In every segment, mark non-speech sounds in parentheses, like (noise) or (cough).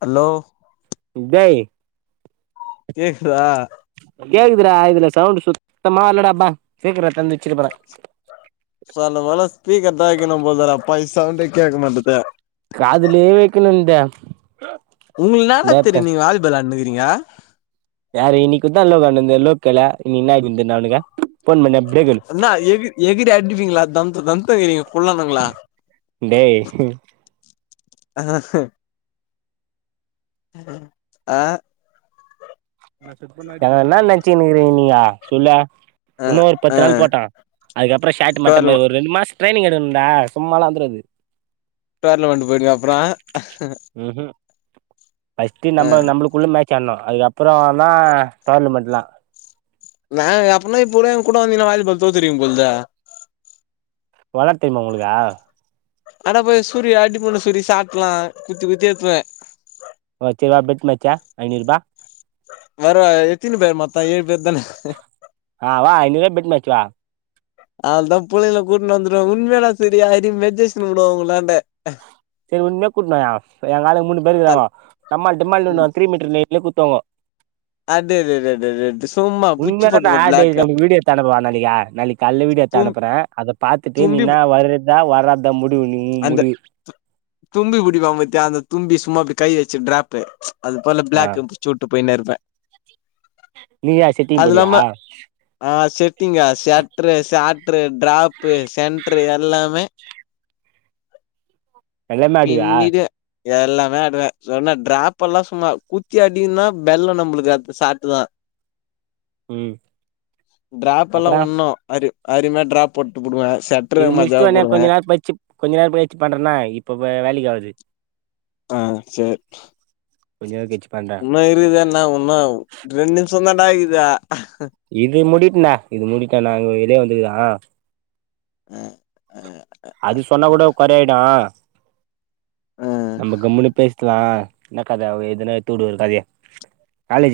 hello Uday கேக்குதா கேக்குதுடா இதுல்ல சவுண்ட் சுத்தமா இல்லடாப்பா சீக்கர தந் இச்சிர் பர சொல்ல மல ஸ்பீக்கர்தா வெக்கினு போதல ப்பை சவுண்டே கேக்க மாட்டுது காதுலயே வெக்கணுந்த உங்ளுக் இன்னாடா தெரியு நீங்க வாலிபால் விளானுக்றிங்க யாரு இனிக்குந்தா எல்லா வெளானுட்ருந்தோ எலோப் கேளே நீ என்னாந்த அவுனுக்கு ஃபோன் பண்ணு என்னா எகி எகிறி அடிப்பிங்ள தம்த தம்தகிறிங்க உள்ளதுங்ளா டேய் ஆ என என்னா நெனைச்சுனுருக்கிங்க நீங்க சொல்ல இன்னு ஒரு ஆ பத்து நாள் போட்ட அதுக்கப்பற ஷாட் மட்டு டோர்லம பாரு ஒரு ரெண்டு மாச ட்ரைனிங் எடுக்கனுன்டா சும்மாலா வந்துராது டோர்னமெண்ட் போயிடுவ அப்றோ ம் ஹு ஃபஸ்ட்டு நம்ப நம்புளுக்குள்ள மேட்ச் ஆனு அதுக்கப் பற வேனா டோர்னமெண்ட்லா நாங் அப்பனா இப்ப கூட எங்கூட வந்திங்க வாலிபால் தோத்துருவிங்க போலுதே வெளாட தெரிமா உங்களுக்கு ஆனா போய் சூரிய அடி பண்ணு சூரி சாப்பிட்ரலா குத்தி குத்தி எடுப்பே ஓச்சே பெட் மச்சா ஐநூர்பா வேற எத்தினி பேர் மொத்த ஏழு பேர் தான ஆ வா ஐநூர்பா பெட் மச்சா அவள்தா புள்ளைங்கல கூட்னு வந்துருவ உண்மையல்லா சரியா மெஜேஷன் உடுவ உங்களாண்ட செரி உண்மையா கூட்னுவா எ ஆளுங்க மூணு பேர் இருக்கறாங்கோ தல் டமால் டிமால்னு த்ரீ மீட்டர் லைன்ல குத்துவாங்கோ அதெதெதெதெது சும்மா புச்சி உண்மையாதா நா போட்டுவ பிளாக்கு கால்ல வீடியோ எட்த்து அனுப்புறே அத பாத்துட்டு நீனா வர்றதா வராதா முடிவு நீ அந்த முடிவு தும்பி புடிப்பாங் பாத்தியா அந்த தும்பி சும்மா அப்டி கை வச்சு ட்ராப்பு அது போல ஆ பிளாக்கு வச்சு வுட்டு போய்னே இருப்பே நீயா செட்டிங் அது போடுவியா இல்லாம ஆ செட்டிங்கா செட்ரு சேட்ரு ட்ராப்பு சென்ட்ரு எல்லாமே எல்லாமே ஆடுவியா பின்னிருவே எல்லாமே ஆடுவே சொன்னா டிராப்பெல்லா சும்மா குத்தி அடின்னா வெல்லோ நம்ப்ளுக்கு அது சாட்டுதா ம் (unintelligible) டிராப்பெல்லா அப்பறோ ஒன்னு அரு அருமையா டிராப் போட்டுப்புடுவே செட் இது முச்ட்டோன்னே கொஞ்ச நேரோ பச்சு கொஞ்ச நேரோபச்சு பண்றேனா இப்ப வே வேலைக்கி ஆவாது ஆ சேர் கொஞ்ச நேரோ கழிச்சு பண்றே உன்னு இருக்குத இன்னு ஒன்னு ரெண்ட் நிம்ஷோ தாண்டா இக்குது இது முடிட்டுடா இது முடிக்க நாங் வெளியே வந்துக்குலா அ அ அது சொன்னா கூட கொறயாயிடு ஆ நம்ப கம்முன்னு பேசிக்லா என்னா கத எதுனா எடுத்துடுவ கதய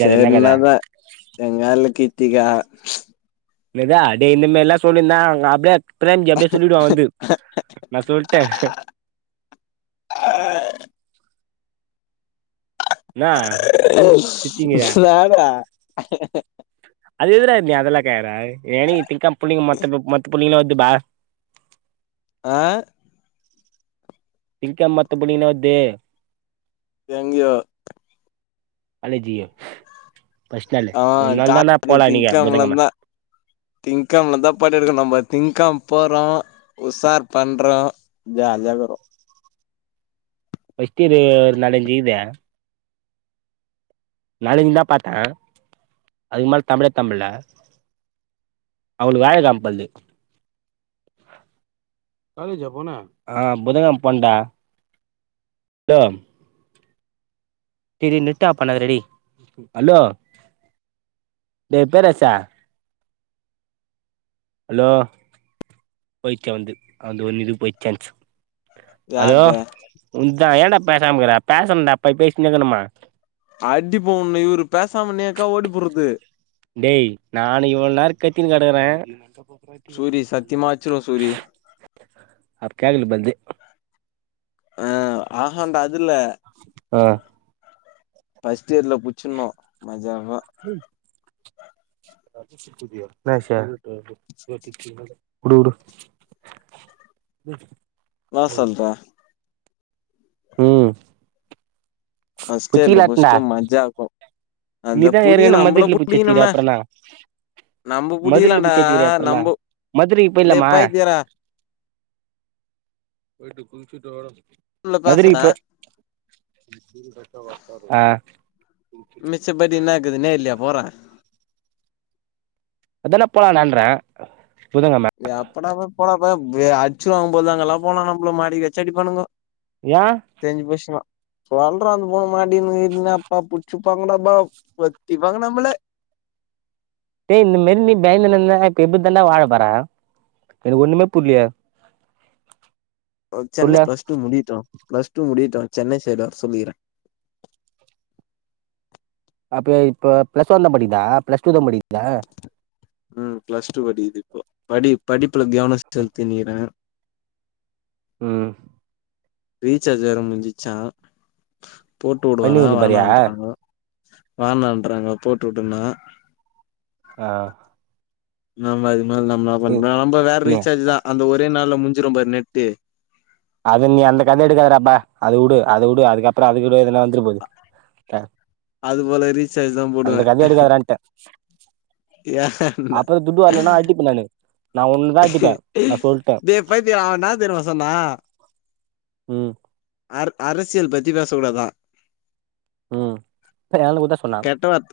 சேர் இன்னாத எங்காளு கித்திக்கா என்னதா டேய் இந்த மாரில்லா சொல்லிருந்தா ஆங் அப்டியே பிரேம்ஜி அப்டியே சொல்லிடுவா வந்து நா சொல்ட்டே என்னா சிரிச்சீங்கிற நா டா அது எதுரா நீ அதெல்லா கேக்ர எனிக்கு திங்கம் புள்ளிங்க மத்த மத்த புள்ளிங்ளா வருது பா ஆ இதுக்கா மத்த புள்ளைங்லா வர்து தேங்க்யூ காலேஜுக்கு ஃபர்ஸ்ட் நாளு ஆ மூண்ணாள்தாண்டா காலேஜ் போல அன்னிக்கி புதன்கெழம திங்கம்ல இருந்தா படோ எடுக்கனு நம்ப திங்கம் போறோ உஷார் பண்றோ ஜாலியாகுரோ ஃபர்ஸ்ட் இயரு ஒரு நாள லீவு நாலு அஞ்சு தா பாத்தே அதுக்கு மேல தமிழேத்தம் இல்ல அவுளுக்கு வியாழக்கெழம பொழ்து ஆ புதன்கெழம் போண்டா டாம் டேய் டேய் நெட் ஆஃப் பண்ணாத டா டேய் அலோ டேய் பேரரசே அலோ பைத்தியோ வந்து அந்து ஒன்னு இது போய் சான்ஸ் அலோ யார்து உன்தா ஏண்டா பேசாமக்ற பேசணுடா பை பேசினேக்கணுமா அடிப்பே ஒன்ன இவுரு பேசாமா நேக்கா ஓடி போறது டேய் நானு இவ்வுள் நேரோ கத்தினு கடக்குறே சூரி சத்தியமா அச்சிருவ சூரி அப் கேக்ல பல்து ஆ ஆஹா டா அதுல்ல அ ஃபர்ஸ்ட் இயர்ல புச்சுன்னு மஜாவா என்னா விஷயோ வுடுவுடு நா சொல்ற ம் ஃபர்ஸ்ட் இயர்ல புச்சிக்கலாட்டண்டா புஸ்ட்டு மஜா அந்த நீதா புடியும் ஏற்கனவே நம்ளு மதுரையில புச்சி வச்சிக்கிற புடிக்ணுமே அப்றோ என்னா நம்ப மதுரையில புடிகலாடா புச்சி வச்சிக்கிறியே அப்றோ என்னா நம்போ மதுரைக்கு டேய் போயிட்லாமா பைத்தியக்காரா போயிட்டு குளிச்சிட்டு வரோ உள்ள பேசுற மதுரைக்கு போய் அ சிப்பத்தி என்னாக்குது நேர்லயா போரே அதாடா போலா நான்ற புதன்கிழம எப்படா போ போடாப்ப வ அச்சிருவாங்க பொல்து அங்காளாப் போனா நம்மள மடக்கி வெச்சி அடிப்பானுங்கோ யா தெரிஞ்சு போச்சினா சொல்ற அதுபோல மாட்டிக்கினா கிட்டின்னு அப்பா புடிச்சிப்பாங்கடப்பா பொத்திப்பாங்க நம்ள டேய் இந்த மாரி நீ பயந்துன்னு இருந்தனா எப்டிதா வாழப் போற எனக்கு ஒண்ணுமே புர்லயே ஓ சென்னை சொல்லு பிளஸ் டூ முடிட்டோ பிளஸ் டூ முடிட்டோ சென்னை சைடு வர சொல்லிக்கிற அப்ப இப்பொ பிளஸ் ஒன் தான் படிக்குதா பிளஸ் டூ தான் படிக்கிதா உம் பிளஸ் டூ படிக்குது இப்போ படி படிப்புல கவன செ செலுத்தினுக்கிற உம் ரீசார்ஜ் வேற முடிஞ்சிச்சா போட்டு விடுவானா பன்னியூர் பாரியா வேணான்றாங்க வானன்றறாங்க போட்டு வுடுனா ஆ நம்ம அது மாரி நம்மளான் இ பண்ண நம்ம வேற நீ ரீசார்ஜ் தான் அந்த ஒரே நாள்ல முஞ்சிரும் பாரு நெட்டு அது நீ அந்த கத எடுக்காதடப்பா அது வுடு அது வுடு அதுக்கப்புறம் அது கூட எதுனா வந் துறபோது க அது போல ரீசார்ஜ் தா அந்த போடுவே கதைய எடுக்காதடான்ட்ட யான்டா அப்புறோ துட்டு வரலன்னா அடிப்பே நானு நா ஒன்னுதா அடிப்பே நா சொல்ட்டே டேவ் பைத்திய அவன் என்ன தெரிமா சொன்னா உம் அர் அரசியல் பத்தி பேச கூடதான் ம் எனக்கு குத்தா சொன்னா கெட்ட வாத்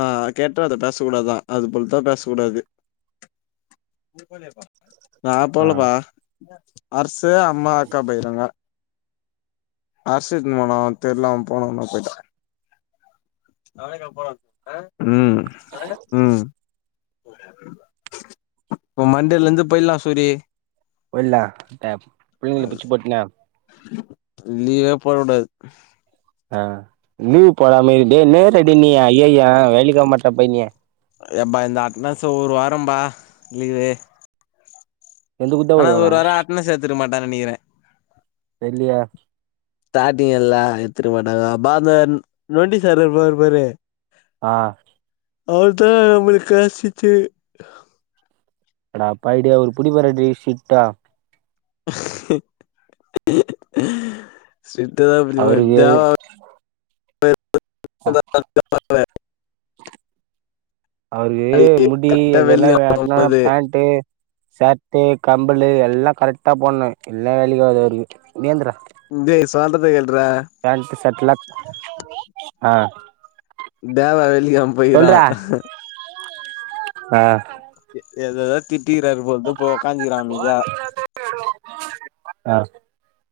ஆ கெட்ட அத பேச கூடாதான் அது போல்தான் பேச கூடாது நா ஆ போலப்பா அரசு அம்மா அக்கா போய்றாங்க அரசு துன்னு போனு தெர்ல அவ போனோம்னும் போயிட்டா உம் உம் இப்ப மண்டேல இருந்து போய்லா சூரி போயிட்லாம் ந பிள்ளைங்க பிச்சி போட்டுனா லீவே போட கூடாது ஆ லீவ் போடா மெரி டே என்னடே நீயி ஐய்யய்ய வெள்ளி கிழம மட்டு போய்னு எப்பா இந்த அட்னஸ் ஒரு வாரம்பா லீவு எந்த குத்தா ஆனா அது வருவாரா ஒரு வாரொ அட்னஸ் எடுத்துருக்க மாட்டா நெனைக்கிறேன் தெல்லீய ஸ்டாட்டீங் எல்லாம் எடுத்துருக்க மாட்டாங்க அப்ப அந்த நொண்டி சார் இருப்பார் பாரு ஆ அவர் தா நமளுக் க்ளாஸ் டீச்சரு அடா அப்பா ஐடியா ஒரு புடிப்பாரடி ஸ்டிட்டா அவருக்கு (inaudible) (inaudible) அவுருக்கு நாளைக்கு முடி கரெக்டா இதெல்லா வெள்ளிக்கெழம வேண்டா போம்போது பேண்ட்டு ஷர்ட் பட்டே கம்பளு எல்லா கரெக்டா போன்னு இல்ல வேலிக்கு ஆகாது அவுருக்கு ஏந்துர்ரா த்து சொல்லறத‌ கேள்ல்றா பேன்ட் ஷர்ட்லா ஆ தேவா வெள்ளி கிழம போய்கிறா சொல்றா ஆ ஏதோதோ திட்டிறாரு போழுது போய் உக்காஞ்சிரா அமைதியா அ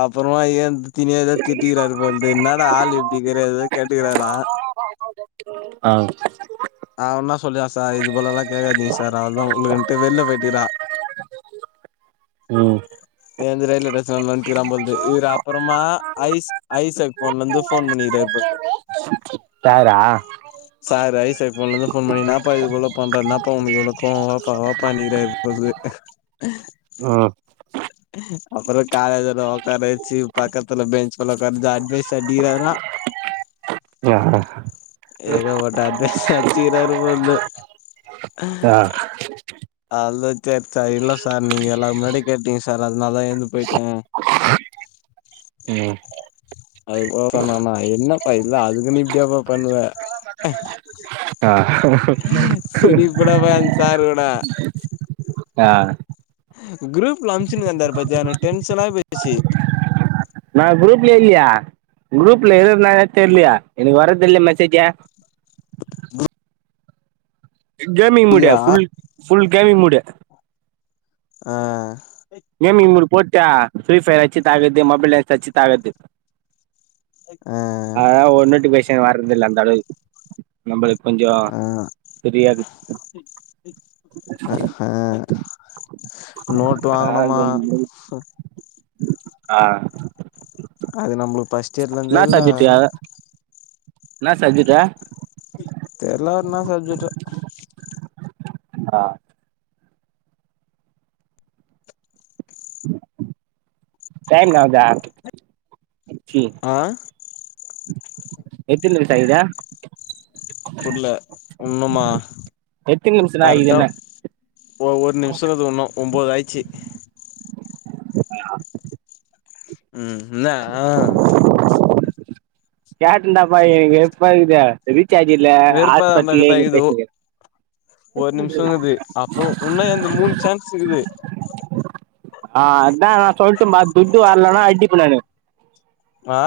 அப்றோமா ஏ துத்தினே இருக்குற ஏதா திட்டிக்கிறாரு பொழுது என்னாட ஆள் இப்டி இக்கிற கேட்டுக்கிறாரா ஆ ஆமா ஃப்ரோ ஆ ஆவுனா சொல்லுவா சார் இதுபோலெல்லா கேக்காதீங்க சார் அவ்ளோதா உங்களுக்குட்டு வெள்ல போயிட்க்கிறா (inaudible) ம் ஏ வந்து ரயில்வே ஸ்டேஷன்ல வட்டுனுக்கிறா போழுது இ அப்றமா ஐஸ் ஐசெக் ஃபோன்ல இருந்து ஃபோன் பண்ணிக்கிட்ட இருப்பாரு (inaudible) தாக்ரா சார் ஐசெக் உன்னுதுல ஃபோன் பண்ணி இன்னாப்பா இது போல பண்றா இன்னாப்பா உனக்கு இவ்ளோ கோவோ வாப்பா வாப்பா நீர இரு (unintelligible) ஆ அப்றோ காலேஜல உக்காற வச்சு பக்கத்தல பெஞ்ச் பலக எடுத் அடிச் பேச அடிகிராறா ஆ ஏக பட்ட அட்வைஸ் வச்சுக்கிறாரு போல்லே அ ஆ (unintelligible) சார் இல்லே சார் நீங்கே எல்லாரு முன்னாடி கேட்டீங்கே சார் அதனால தா ஏந்து போயிட்டே ம் அது போல சொன்னனா என்னப்பா இல்ல அதுக்குன்னு இப்டியாப்பா பண்ணுவே அ சிரிப்பு டா அந்த சார் ஓட ஆ குரூப் ல அம்ச்சுன்னுந்தாரு பாத்தியா எனக்கு டென்ஷனா ஆயிபோச்சு நா குரூப்லே இல்லியே குரூப்லே இருக்கானே தெர்லையே எனக்கு வரது இல்லே மெசேஜ்ஜே (unintelligible) கேமி மூடு யா ஃபுல் ஃபுல் கேமிங்மூடு ஆ கேமிங் மூடு போட்டு ஃரீஃபர்யே அடிச்சி தாக்குறது மொபைல் வச்சி தாச்கது ஆ ஆ ஒன்னுட்டு பேச வர்றதில்லே அந்தளவுக்கு நம்மளுக்கு கொஞ்சோ ஆ ஃப்ரீயாக்குது அ நோட்டு வாங்குனும்மா ஆ அது நம்மளுக்கு ஃபர்ஸ்ட் இயர்லே இருந்தே இல்ல என்ன சப்ஜட் டூ தெர்ல்லா என்ன சப்ஜெக்டோ ஆ டைம் நாட் தெட் ஹி ஆ (unintelligible) புர்லே ஒண்ணுமா எத்தினி நிமிஷம்தா ஆகுது கரெக்டா என்ன ஒ ஒரு நிமிஷ இருக்கு இன்னு ஒம்போதாய்ச்சு ஆ ம் என்னே ஆ (unintelligible) ரீச்சார்ஜ் இல்ல வெறுப்பா ஹாஸ்பாட் இருந்தா எங்கே இது பேசிகிட்டு ஒரு நிமிஷ ருக்குது அப்பற உன்னா இந்த மூணு சான்ஸ் இருக்குது அதா நா சொல்ட்டுமா துட்டு வரலன்னா அடிப் (unintelligible) ஆ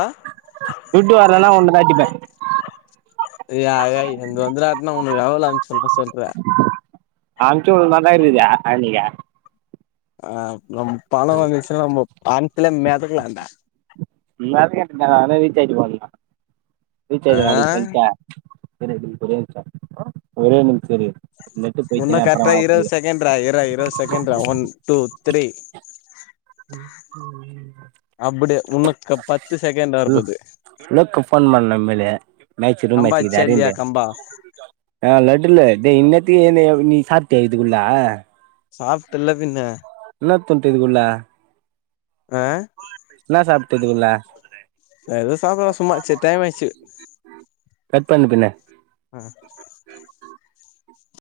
துட்டு வரலன்னா உண்ணத அடிப்பே இதுயக எந்த வந்த ராட்டனா உனக்கு எவ்வளவு அனுப்பு விடனு சொல்ற அம்ச்சு (unintelligible) அண்ணிகே ஆ நம்ம பண வந்துச்சுன்னா நம்ம பணத்துலயே மெதக்கலா டா மெதக்கனுடா ரீஜார்ஜ் போடனு ஆ ரீஜார்ஜ் நாளைக்கி பண்டா இரு ஒரே நிமிசம் ஒரே நிமிச இரு நெட்டு உன்ன போயிச்சுன்னா கரக்டா இருபது அப்புறோ செகண்டரா இர்ரா இருபது செகண்டரா ஒன் டூ த்ரீ அப்டி உனக்கு பத்து செகண்டு வர போது லுக்கு போன் பன்னே மேல்லு மேச்ச ரூம் கம்பா மேச்சுக்குது அச்சா இல்லையா அரவிந்து கம்பா ஆ லோடுலு டேய் இன்னத்தி நீ எழுந்து சாப்டிய இதுகுள்ளே சாப்டல்ல பின்னே என்னா தின்டே இது குள்ளே ஆ என்னா சாப்பிட்ட இதுக்குல்ல ஏதோ சாப்பிட்டே சும்மா சேரி டைம் ஆச்சு கட் பண்ணு பின்ன ம்